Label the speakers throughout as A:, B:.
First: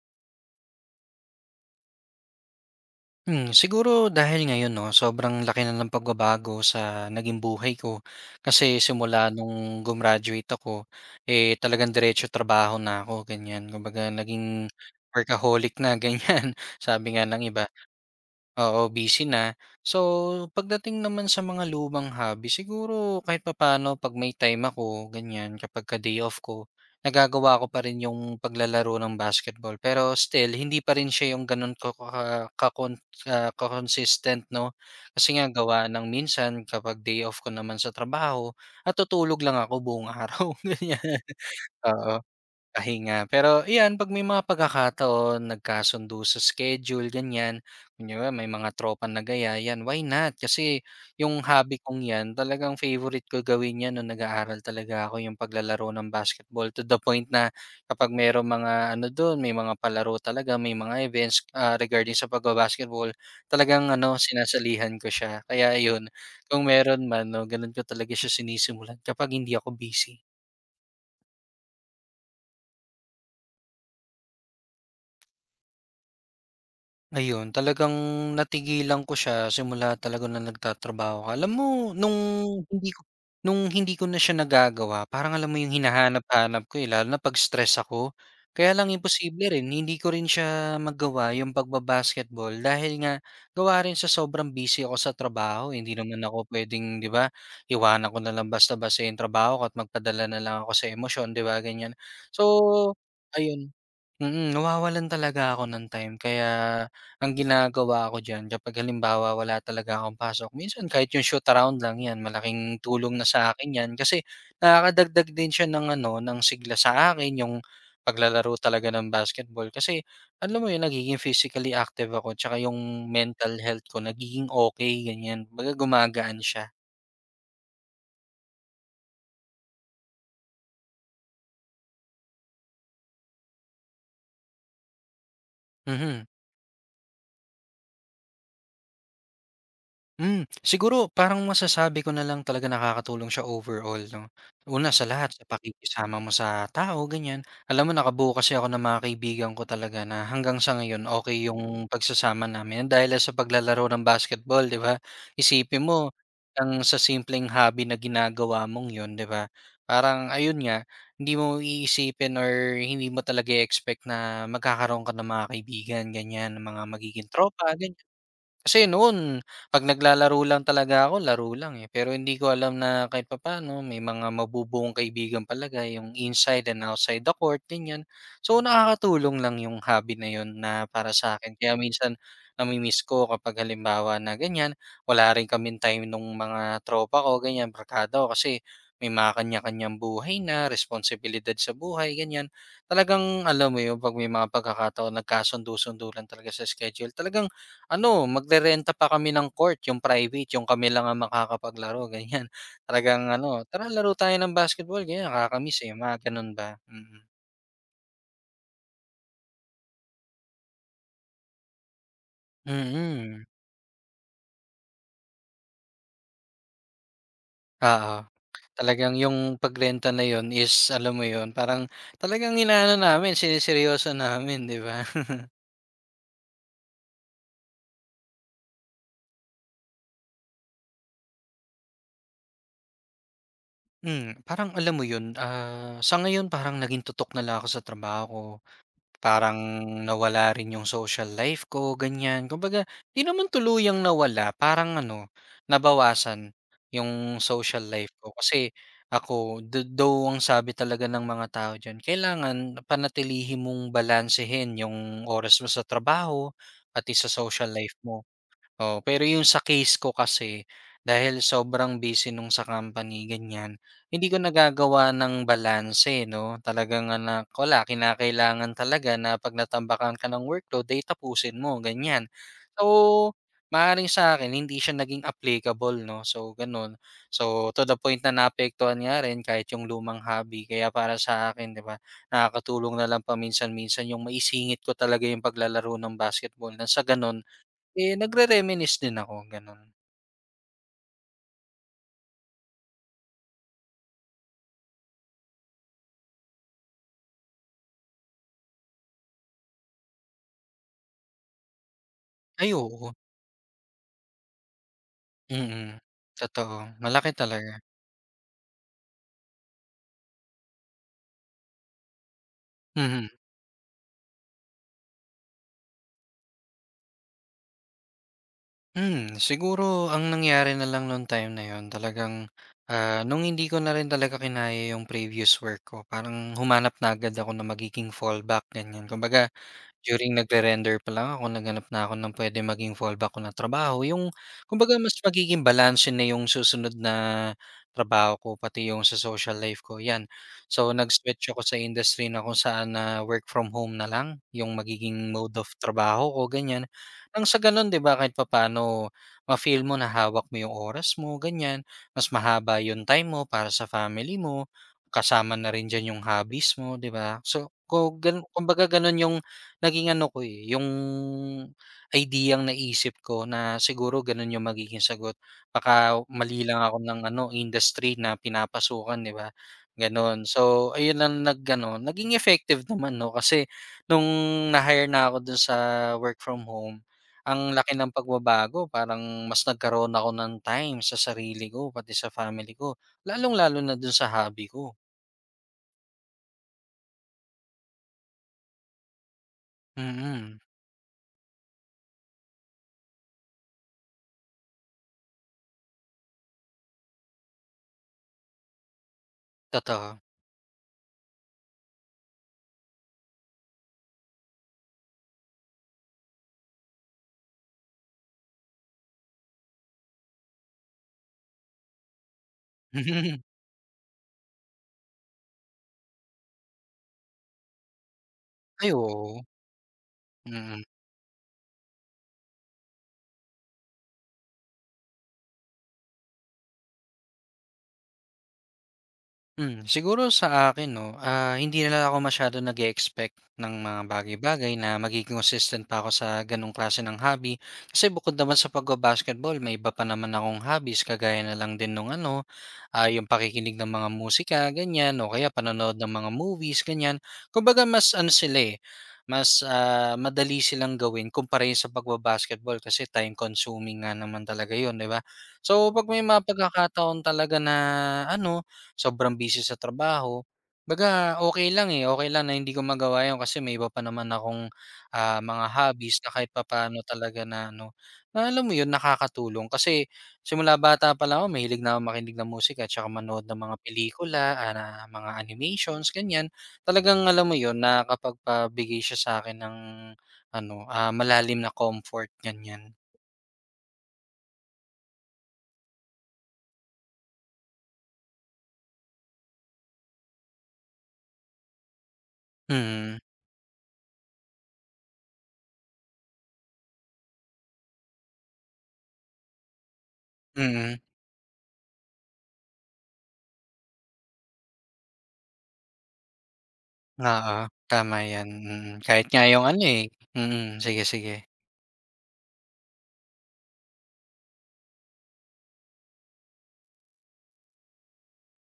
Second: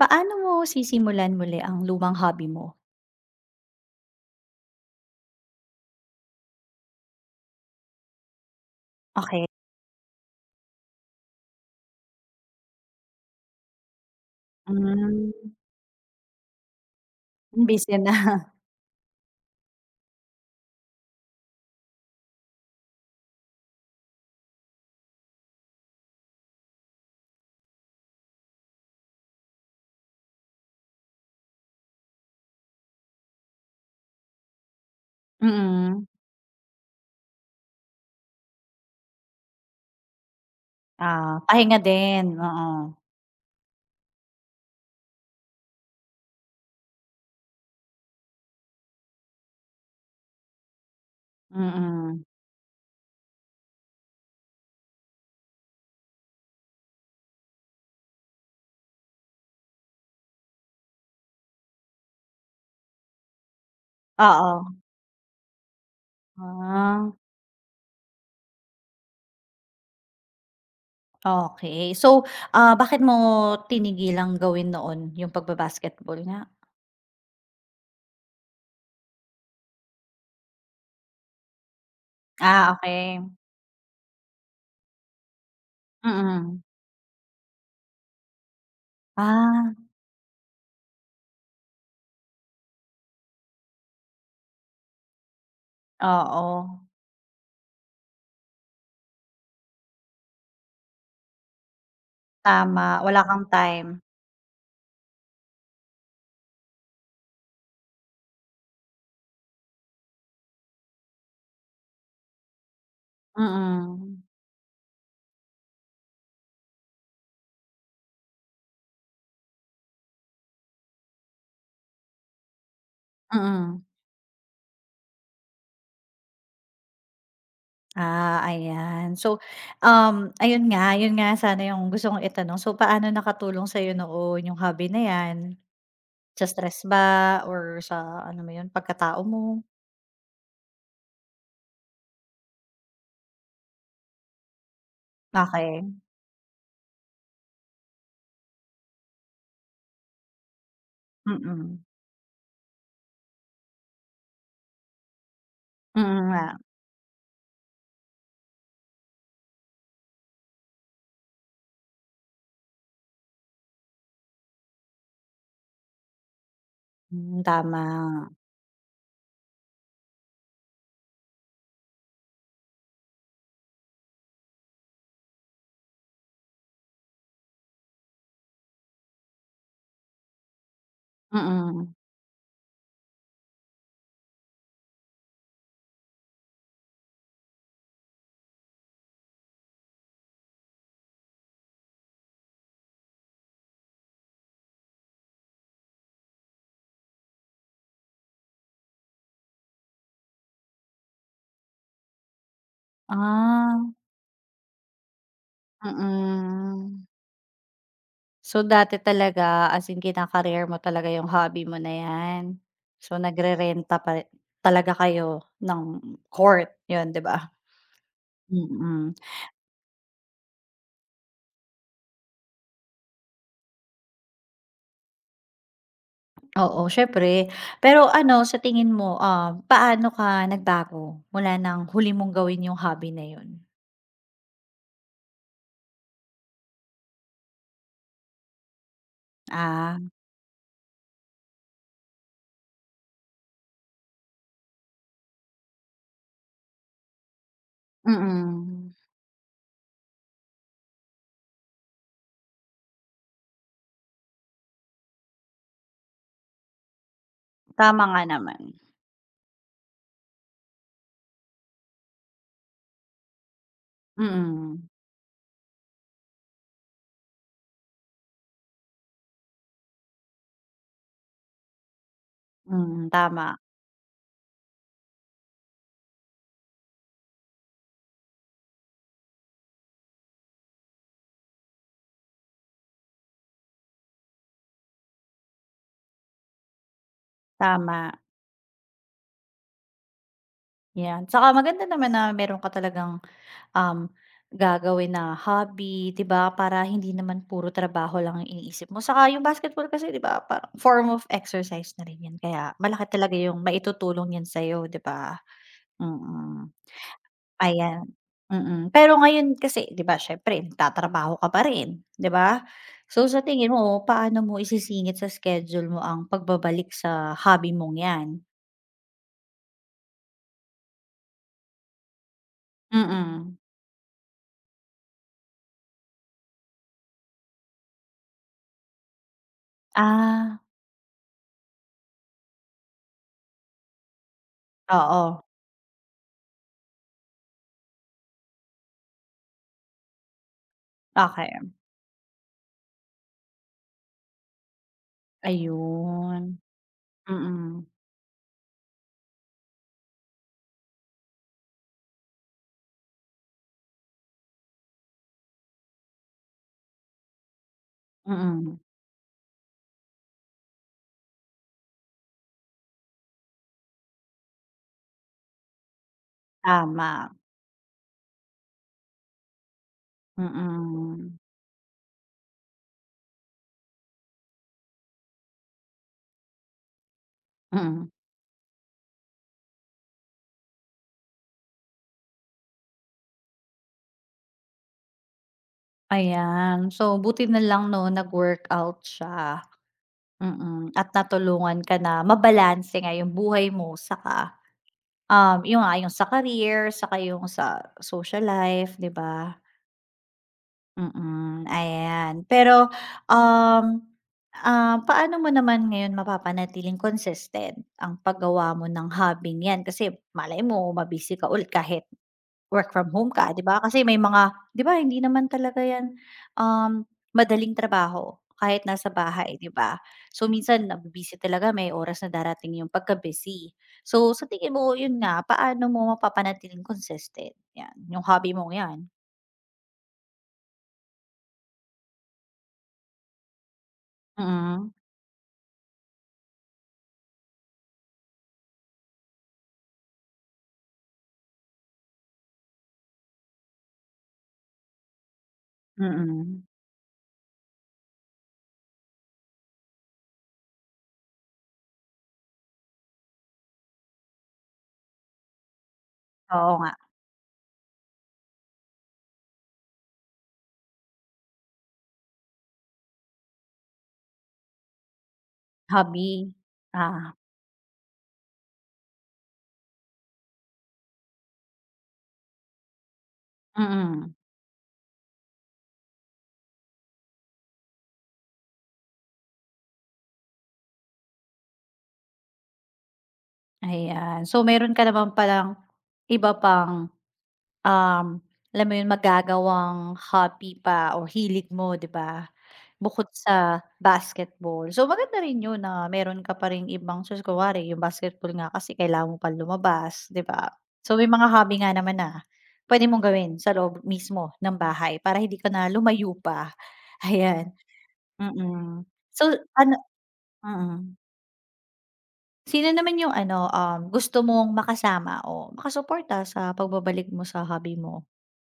A: Paano mo sisimulan muli ang lumang hobby mo?
B: Siguro dahil ngayon 'no, sobrang laki na ng pagbabago sa naging buhay ko. Kasi simula
A: Okey.
B: nung gumraduate ako, talagang diretso trabaho na ako, ganyan. Kumbaga naging
A: Hmm,
B: workaholic na, ganyan, sabi nga ng iba.
A: busy na.
B: Oo, busy na. So, pagdating naman sa mga lumang hobby, siguro kahit papaano pag may time ako, ganyan, kapag ka day off ko, nagagawa ko pa rin yung paglalaro ng basketball. Pero still, hindi pa rin siya yung ganun ko ka consistent, no? Kasi nga gawa
A: Mm,
B: ng minsan kapag day off ko naman sa trabaho, at tutulog lang ako buong araw, ganyan.
A: ah, pahinga
B: Oo.
A: din, oo.
B: Pahinga. Pero iyan, 'pag may mga pagkakataon nagkasundo sa schedule, ganyan. Kunyari may mga tropa nag-aya, 'yan, why not? Kasi yung hobby kong
A: Mm,
B: 'yan, talagang favorite ko gawin 'yan nung nag-aaral talaga ako, yung paglalaro ng basketball. To the point na kapag merong mga ano dun, may mga palaro talaga, may mga events, regarding sa pagba-basketball, talagang ano,
A: oo.
B: sinasalihan ko siya. Kaya yun kung meron
A: Ah,
B: man 'no, ganun ko talaga siya sinisimulan kapag hindi ako busy.
A: okey. So, bakit mo tinigilang gawin noon yung pagba-basketball nga?
B: Ayun, talagang natigilan ko siya simula talaga nung nagtatrabaho ako. Alam mo nung
A: Ah,
B: hindi ko
A: okey.
B: hindi ko na siya nagagawa parang alam mo yung
A: Mm.
B: hinahanap-hanap ko, eh, lalo na 'pag stress ako. Kaya lang imposible rin
A: Ah,
B: hindi ko rin siya magawa yung pagba-basketball dahil nga gawa rin sa sobrang busy ako sa trabaho, hindi naman ako
A: oo,
B: puwedeng 'di ba, iwanan ko na lang basta-basta yung trabaho ko at magpadala na lang ako sa emosyon 'di ba, ganyan. So,
A: tama. Wala kang
B: ayun.
A: time.
B: Mm, nawawalan talaga ako ng time kaya ang ginagawa ko diyan kapag halimbawa wala talaga akong pasok, minsan kahit yung shoot around lang 'yan malaking tulong na sa akin 'yan
A: Mm,
B: kasi nakakadagdag din siya ng ano, ng sigla sa akin yung paglalaro talaga ng basketball kasi alam mo 'yun nagiging physically active ako 'tsaka yung mental
A: mm.
B: health ko nagiging okey, ganiyan. Kumbaga gumagaan siya.
A: Ah, ayan. So, um, ayun nga, yun nga sana yung gusto kong itanong. So, paano nakatulong sa'yo noon yung hobby na 'yan?
B: Mhm.
A: Sa stress ba or sa ano mo yun, pagkatao mo?
B: Siguro parang masasabi ko na lang talaga nakakatulong siya overall 'no. Una sa lahat sa
A: Okay.
B: pakikisama mo sa tao ganyan. Alam mo nakabuo kasi ako ng mga kaibigan ko talaga na hanggang sa ngayon okey
A: Mm.
B: yung pagsasama namin dahil sa paglalaro ng basketball 'di ba? Isipin mo
A: Mm nga,
B: ang sa simpleng hobby na ginagawa mong yun 'di ba, parang ayun nga hindi mo iisipin or hindi mo talaga expect na magkakaroon ka ng mga kaibigan ganyan, ng mga magiging
A: hmm,
B: tropa
A: tama.
B: ganyan. Kasi noon 'pag naglalaro lang talaga ako, laro lang, eh. Pero hindi ko alam na kahit papaano may mga mabubuong kaibigan palaga yung inside and outside the court, ganyan. So, nakakatulong lang yung hobby na yun na para sa akin. Kaya
A: Mm.
B: minsan nami-miss ko kapag halimbawa na ganyan, wala rin kaming time nung mga tropa ko, ganyan, barkada ko kasi may mga kanya-kanyang buhay na, responsibilidad sa buhay, ganyan. Talagang alam mo yun, 'pag may mga pagkakataon nagkasundo-sundo lang talaga sa schedule, talagang ano, maglerenta pa kami ng court, yung private, yung kami lang ang makakapaglaro, ganyan. Talagang ano,
A: Ah,
B: "Tara laro tayo ng basketball." Ganyan, nakakamiss, eh, mga gano'n ba,
A: mm.
B: mm.
A: So, dati talaga as in kina-career mo talaga yung hobby mo na 'yan. So,
B: Mm,
A: nagrerenta pa talaga kayo ng court, yun, 'di ba?
B: oo.
A: Mm.
B: Talagang yung pagrenta na yun is alam mo yon, parang talagang inaano namin, siniseryoso namin, 'di ba?
A: Oo, siyempre. Pero ano, sa tingin mo, paano ka nagbago mula nang huli mong gawin yung hobby na yun?
B: Parang alam mo yun, sa ngayon parang naging tutok na lang ako sa trabaho ko. Parang
A: Ah.
B: nawala rin yung social life ko, ganyan. Kumbaga, 'di naman tuluyang nawala, parang ano, nabawasan yung social life ko. Kasi
A: Mm.
B: ako, though ang sabi talaga ng mga tao diyan, kailangan panatilihin mong balansehin yung oras mo sa trabaho pati sa social life
A: Tama nga
B: mo.
A: naman.
B: Oo, pero yung sa case ko kasi, dahil sobrang busy nung sa company, ganyan, hindi ko
A: Mm.
B: nagagawa ng balanse, eh, 'no? Talagang anak wala, kinakailangan talaga na 'pag natambakan ka ng workload ay tapusin mo, ganyan.
A: Mm,
B: So,
A: tama,
B: maaaring sa akin hindi siya naging applicable, 'no? So, gano'n. So, to the point na naapektuhan nga rin kahit yung lumang hobby. Kaya para sa akin, 'di ba, nakakatulong na lang paminsan-minsan yung maisingit ko talaga yung paglalaro ng basketball nang sa gano'n,
A: tama.
B: eh, nagre-reminisce din ako, gano'n.
A: 'Yan. Tsaka maganda naman na meron ka talagang, um, gagawin na hobby, 'di ba, para hindi naman puro trabaho lang ang iniisip mo. Saka yung basketball kasi, 'di ba, parang form of exercise na rin 'yan. Kaya
B: Ay,
A: malaki
B: oo.
A: talaga yung maitutulong niyan sa'yo, 'di ba?
B: Mm,
A: Mm.
B: totoo. Malaki talaga.
A: Ayan, mm. Pero ngayon kasi 'di ba siyempre nagtatrabaho ka pa rin, 'di ba? So,
B: Mhm.
A: sa tingin mo paano mo isisingit sa schedule mo ang pagbabalik sa hobby mong 'yan?
B: Siguro ang nangyari na lang nung time na 'yun talagang, nung
A: Mm.
B: hindi ko na rin talaga kinaya yung previous work ko, parang humanap na agad ako ng magiging fallback, ganiyan. Kumbaga during
A: Ah,
B: nagre-render pa lang ako naghanap na ako ng puwedeng maging fallback ko na trabaho, yung kumbaga mas
A: oo,
B: magiging balanse na yung susunod na trabaho ko pati yung sa social life ko, 'yan. So, nag-switch ako
A: okey.
B: sa industry na kung saan na work from home na lang yung magiging mode of trabaho ko,
A: Ayun,
B: ganyan. Nang sa
A: mm,
B: gano'n, 'di ba, kahit papaano ma-feel mo na hawak mo yung oras mo, ganyan. Mas mahaba yung time mo para sa family mo, kasama na rin diyan yung hobbies mo, 'di ba? So, ko ganu
A: mm.
B: kumbaga gano'n yung naging ano ko, eh, yung ideyang naisip ko na siguro gano'n yung magiging sagot. Baka mali lang ako ng
A: Tama.
B: ano, industry na pinapasukan, 'di ba, gano'n. So, ayun lang
A: Mm,
B: nag ano, naging effective naman 'no, kasi nung na-hire na ako dun sa work from home, ang laki
A: mm.
B: ng pagbabago. Parang mas nagkaroon ako ng time sa sarili ko, pati sa family ko, lalong-lalo na do'n sa hobby ko.
A: Ayan, so buti na lang 'no nag-workout siya,
B: Mm,
A: mm. At natulungan ka na mabalanse nga yung buhay mo saka yun nga yung sa career, saka yung sa social life, 'di ba?
B: totoo.
A: Mm, ayan. Pero, um, paano mo naman ngayon mapapanatiling consistent ang paggawa mo ng hobby yan? Kasi malay mo mabisi ka ulit kahit work from home ka, 'di ba? Kasi may mga 'di ba hindi naman talaga 'yan, madaling trabaho kahit
B: Ay,
A: nasa
B: oo.
A: bahay, 'di ba? So,
B: Mm.
A: minsan nabu-busy talaga, may oras na darating yung pagka-busy. So, sa tingin mo, yun nga, paano mo mapapanatiling consistent, 'yan, yung hobby mo 'yan?
B: Siguro sa akin 'no, hindi na lang ako masyado nag-e-expect ng mga bagay-bagay
A: Mm,
B: na magiging consistent pa ako sa gano'ng klase ng hobby. Kasi bukod naman sa pagba-basketball may iba pa naman akong hobbies kagaya na lang din nung ano, yung pakikinig ng mga musika ganyan o kaya panonood ng mga
A: mm.
B: movies ganyan. Kumbaga mas ano sila, eh, mas, madali silang gawin kumpara yun sa pagba-basketball kasi time consuming nga naman talaga yun, 'di ba? So, 'pag may mga
A: Oo nga,
B: pagkakataon talaga na ano sobrang busy sa trabaho. 'Baga okay lang, eh, okay lang na hindi ko magawa 'yun kasi may iba pa naman akong, mga hobbies na kahit
A: hobby.
B: papaano
A: Ah,
B: talaga na ano, na alam mo 'yun, nakakatulong. Kasi simula bata pa lang ako mahilig na akong makinig ng musika tsaka manood ng mga
A: mm.
B: pelikula, na mga animations, ganiyan. Talagang alam mo 'yun, nakakapagbigay siya sa akin ng ano, malalim na comfort, ganiyan.
A: Ayan. So, meron ka naman palang iba pang, um, alam mo yun, magagawang hobby pa or hilig mo, 'di ba?
B: Mm,
A: Bukod sa basketball. So, maganda rin yun na meron ka pa ring ibang choice kunwari yung basketball nga kasi kailangan mo pa lumabas, 'di ba?
B: mm.
A: So, may mga hobby nga naman na puwede mong gawin sa loob mismo ng bahay para hindi ka na lumayo pa,
B: Oo,
A: ayan.
B: tama 'yan, mm.
A: Mm.
B: Kahit nga
A: So,
B: yung ano,
A: ano
B: sige,
A: mm.
B: sige.
A: Sino naman yung ano, gusto mong makasama o makasuporta sa pagbabalik mo sa hobby mo?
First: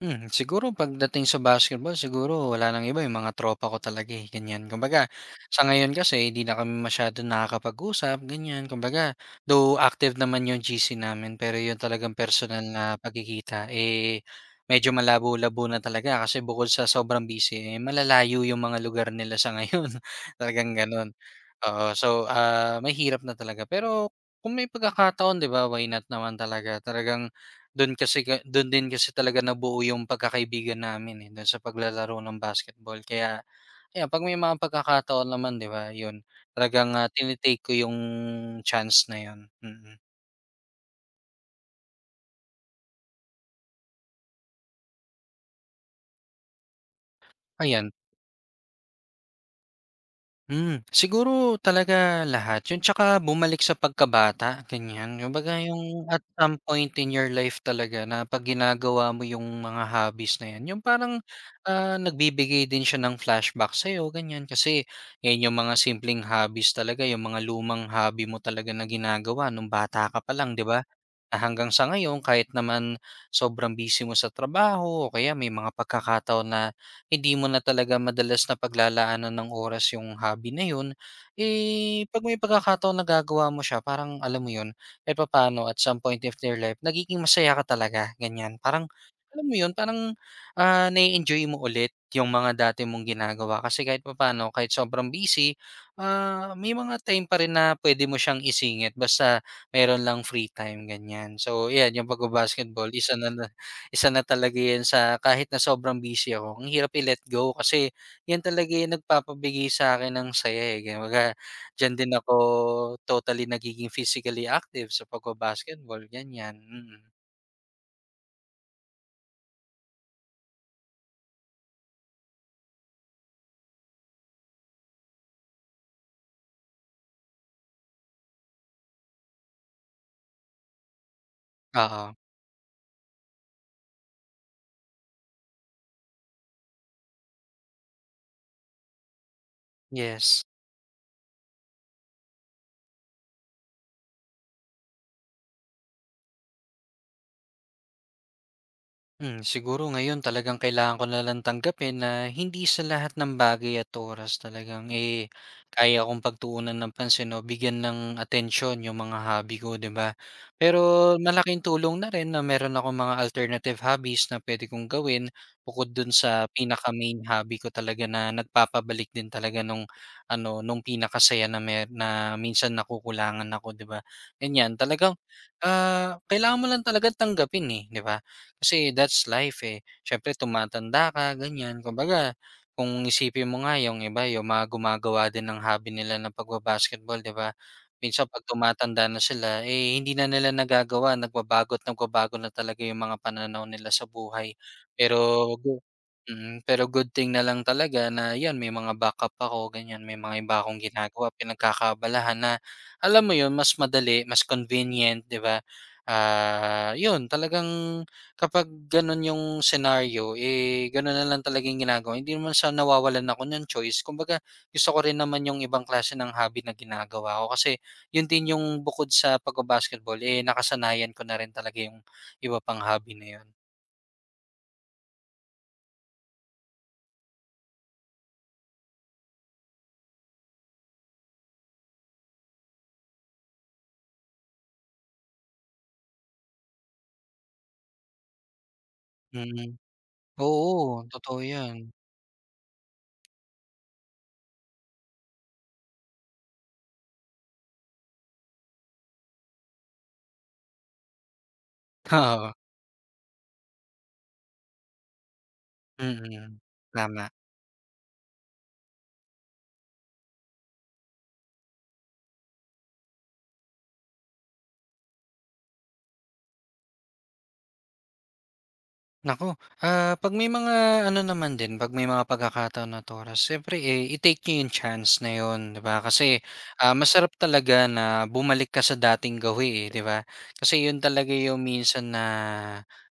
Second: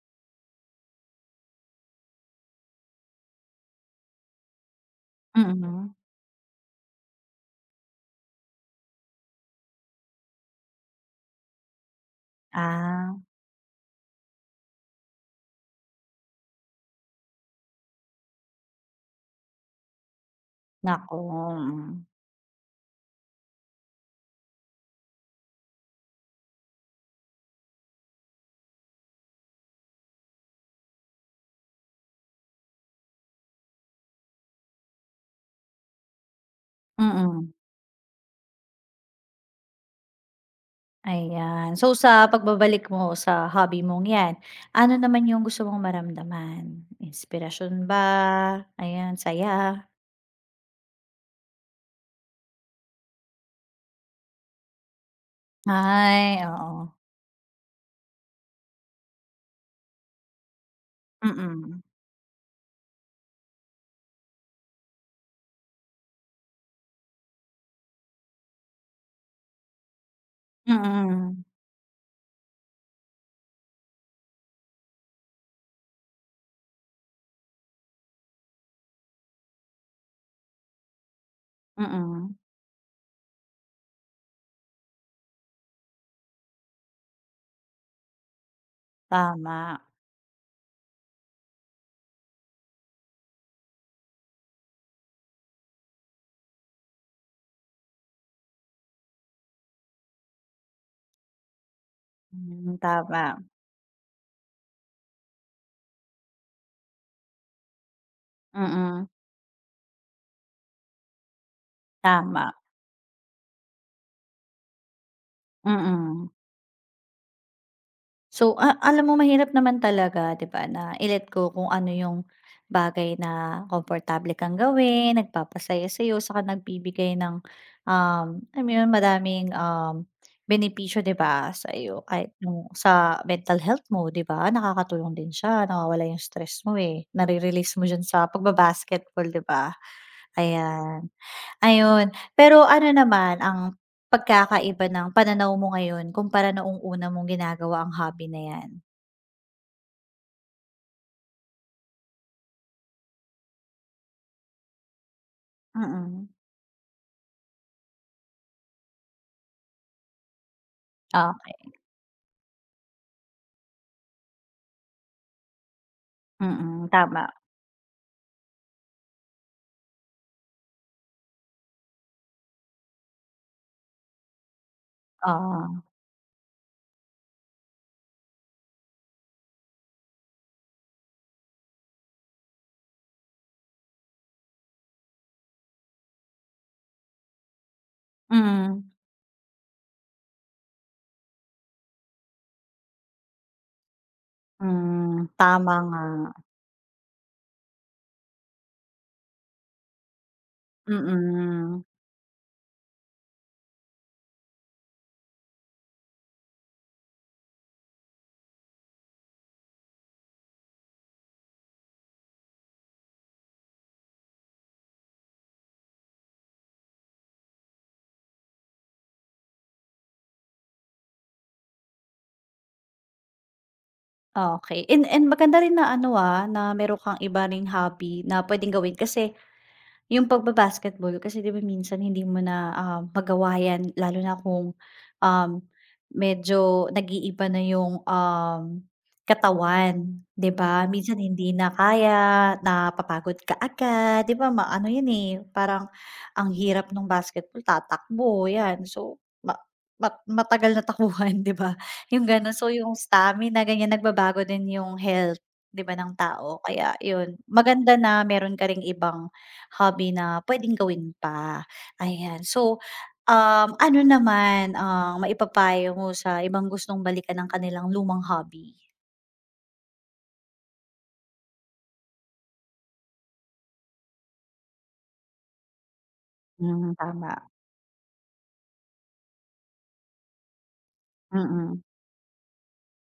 B: Siguro pagdating sa basketball siguro wala ng iba, yung mga tropa ko talaga, eh, ganyan. Kumbaga sa
A: Mm.
B: ngayon kasi hindi na kami masyadong nakakapag-usap, ganyan. Kumbaga, though active naman yung GC namin, pero yung talagang personal na
A: Ah,
B: pagkikita, eh, medyo malabo-labo na talaga kasi bukod sa sobrang busy, eh, malalayo yung mga lugar nila sa ngayon, talagang gano'n.
A: naku,
B: Oo,
A: mm.
B: so, mahirap na talaga pero kung may pagkakataon 'di ba, why not naman talaga. Talagang dun din kasi talaga nabuo yung pagkakaibigan namin, eh, dun sa paglalaro ng basketball. Kaya ayan, 'pag may mga pagkakataon naman, 'di ba, yun, talagang, ah, tini
A: Mm.
B: ko yung chance na yun, mm.
A: Ayan. So, sa pagbabalik mo sa hobby mong 'yan, ano naman yung gusto mong maramdaman? Inspirasyon
B: Ayan.
A: ba? Ayan, saya?
B: Siguro talaga lahat yun tsaka bumalik sa pagkabata ganyan. Kumbaga yung at
A: Ay,
B: some
A: oo.
B: point in your life talaga na 'pag ginagawa mo yung mga hobbies na yan, yung parang,
A: Mm.
B: nagbibigay din siya ng flashback sa'yo ganyan. Kasi yan yung mga simpleng hobbies talaga, yung mga lumang hobby mo talaga na ginagawa nung bata ka pa lang 'di ba? Na
A: Mm.
B: hanggang sa ngayon kahit naman sobrang busy mo sa trabaho o kaya may mga pagkakataon na hindi mo na talaga madalas na paglalaanan ng oras yung hobby na yun, eh, 'pag
A: Mm.
B: may pagkakataon nagagawa mo siya parang alam mo yun, kahit papaano at some point of their life nagiging masaya ka talaga, ganyan. Parang alam mo yun,
A: Tama.
B: parang, na enjoy mo ulit yung mga dati mong ginagawa kasi kahit papaano, kahit sobrang busy, may mga time pa rin na pwede mo siyang isingit basta meron lang free time, ganyan. So, 'yan yung
A: Hmm,
B: pagba-basketball
A: tama.
B: isa na talaga 'yan sa kahit na sobrang busy ako, ang hirap i-let go kasi 'yan talaga yung
A: Mm.
B: nagpapabigay sa akin ng saya, eh, kumbaga diyan din ako
A: Tama.
B: totally nagiging physically active sa pagba-basketball,
A: Mm.
B: ganyan, mm.
A: So, alam mo mahirap naman talaga 'di ba na i-let go kung ano yung bagay na komportable kang gawin, nagpapasaya sa'yo, saka nagbibigay ng, alam mo madaming, benepisyo 'di ba sa'yo
B: Oo,
A: kahit yung sa mental health mo 'di ba nakakatulong din siya, nawawala yung stress mo, eh, nare-release mo diyan sa pagbabasketball 'di ba?
B: yes.
A: Ayan, ayun. Pero ano naman ang pagkakaiba ng pananaw mo ngayon kumpara noong una mong ginagawa ang hobby na 'yan?
B: Siguro ngayon talagang kailangan ko na lang tanggapin na hindi sa lahat ng bagay at oras talagang, eh, kaya kong
A: Mm,
B: pagtuunan ng pansin o bigyan ng atensyon yung mga hobby ko, 'di ba? Pero malaking
A: okey.
B: tulong na rin na meron akong mga alternative hobbies na puwede kong gawin bukod dun sa
A: Mm,
B: pinaka-main
A: tama,
B: hobby ko talaga na nagpapabalik din talaga nung ano, nung pinakasaya na mer na minsan nakukulangan ako, 'di ba? Ganyan, talagang,
A: oo,
B: kailangan mo lang talagang tanggapin, eh, 'di ba? Kasi that's life, eh. Siyempre tumatanda ka, ganyan. Kumbaga, kung isipin mo nga yung iba, yung mga gumagawa din ng hobby nila ng pagba-basketball, 'di ba? Minsan 'pag
A: mm,
B: tumatanda na sila, eh, hindi na nila nagagawa, nagbabago at nagbabago na talaga yung mga pananaw nila sa buhay. Pero
A: hmm, tama
B: go
A: nga,
B: mm, pero good thing na lang talaga na 'yan, may mga backup ako, ganyan. May mga iba akong ginagawa,
A: mm.
B: pinagkakaabalahan na alam mo 'yun, mas madali, mas convenient, 'di ba? Ah, 'yun talagang Kapag gano'n yung senaryo, eh, gano'n na lang talaga yung ginagawa. Hindi naman sa nawawalan ako ng choice. Kumbaga, gusto ko rin naman yung ibang klase ng hobby na ginagawa ko kasi yun din yung bukod sa pagba-basketball, eh, nakasanayan ko na rin talaga yung iba pang hobby na yun.
A: Okey, and maganda rin na ano, na meron kang iba ring hobby na puwedeng gawin kasi yung pagba-basketball kasi 'di ba minsan hindi mo na, magawa 'yan lalo na kung, um, medyo nag-iiba na yung,
B: Mm.
A: katawan, 'di ba? Mm.
B: Oo,
A: Minsan
B: totoo
A: hindi na
B: yan.
A: kaya, napapagod ka agad, 'di ba ano 'yan, eh, parang ang hirap ng basketball tatakbo 'yan. So, ma ma matagal na takbuhan 'di ba, yung
B: Oo.
A: gano'n. So, yung stamina ganyan, nagbabago din yung health 'di ba ng
B: Mm.
A: tao kaya
B: Tama.
A: 'yun, maganda na meron ka ring ibang hobby na puwedeng gawin pa, ayan. So, ano naman ang maipapayo mo sa ibang gustong balikan ng kanilang lumang hobby?
B: Nako, 'pag may mga ano naman din, 'pag may mga pagkakataon na oras siyempre, eh, i-take niyo yung chance na yun, 'di ba? Kasi,
A: Hmm,
B: masarap
A: tama,
B: talaga na bumalik ka sa dating gawi, eh, 'di ba? Kasi yun talaga yung
A: mm.
B: minsan na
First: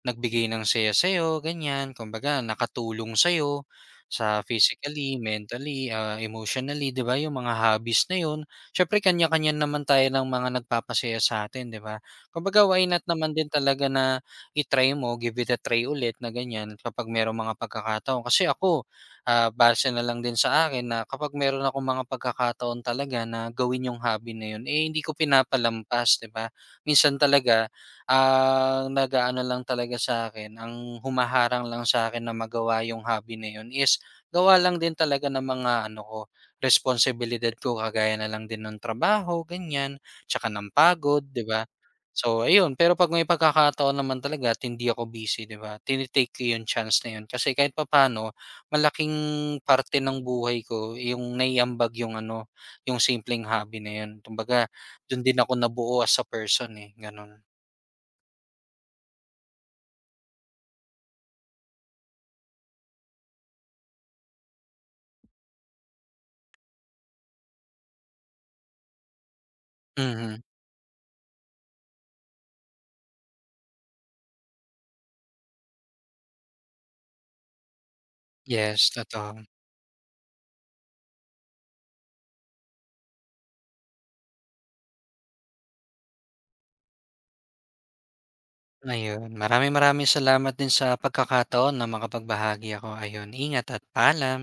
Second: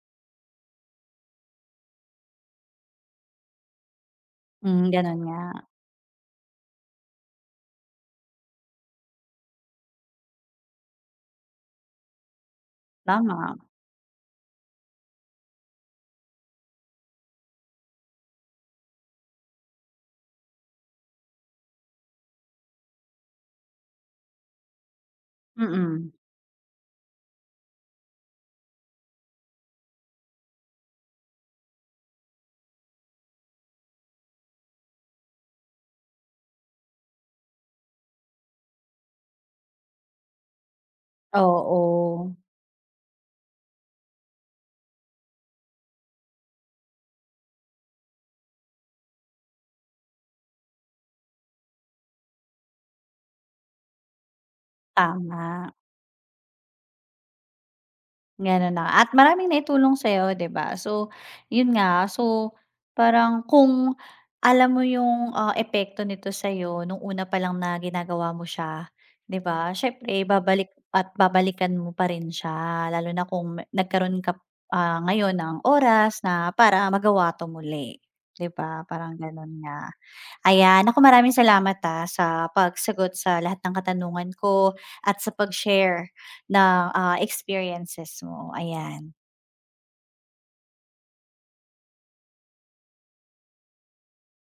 B: nagbigay ng saya sa'yo, ganyan. Kumbaga nakatulong sa'yo sa
A: Hmm, gano'n
B: physically,
A: nga,
B: mentally, emotionally, 'di ba, yung mga hobbies na yun. Siyempre kanya-kanya naman tayo ng mga nagpapasaya sa atin, 'di ba? Kumbaga why not naman din
A: tama,
B: talaga na i-try mo, give it a try ulit na ganyan kapag merong mga pagkakataon. Kasi ako, base na lang din sa akin na kapag meron ako mga pagkakataon talaga na gawin yung hobby na yun, eh hindi ko
A: mm.
B: pinapalampas, di ba? Minsan talaga, ang nagaano lang talaga sa akin, ang humaharang lang sa akin na magawa yung hobby na yun is gawa lang din talaga ng mga ano ko, responsibilidad ko kagaya na lang din ng trabaho, ganyan, tsaka ng pagod, 'di ba?
A: Oo,
B: So, ayun. Pero 'pag may pagkakataon naman talaga at hindi ako busy, 'di ba, tinitake take ko 'yung chance na 'yun. Kasi kahit papaano malaking parte ng buhay ko 'yung naiambag 'yung ano, 'yung simpleng hobby na 'yun. Kumbaga do'n din ako
A: tama.
B: nabuo as a person, eh, gano'n.
A: Gano'n na at maraming naitulong sa'yo, 'di ba? So, 'yun nga. So, parang kung alam mo yung, epekto nito sa'yo nung una pa lang na ginagawa mo siya, 'di ba? Siyempre
B: Mhm.
A: babalik at babalikan mo pa rin siya lalo na kung nagkaroon ka, ngayon ng oras na para magawa 'to muli, 'di ba?
B: Yes,
A: Parang
B: totoo.
A: gano'n nga. Ayan, naku maraming salamat, sa pagsagot sa lahat ng katanungan ko at sa pag-share ng, experiences mo, ayan.
B: Ayun, maraming maraming salamat din sa pagkakataon na makapagbahagi ako. Ayun, ingat at paalam.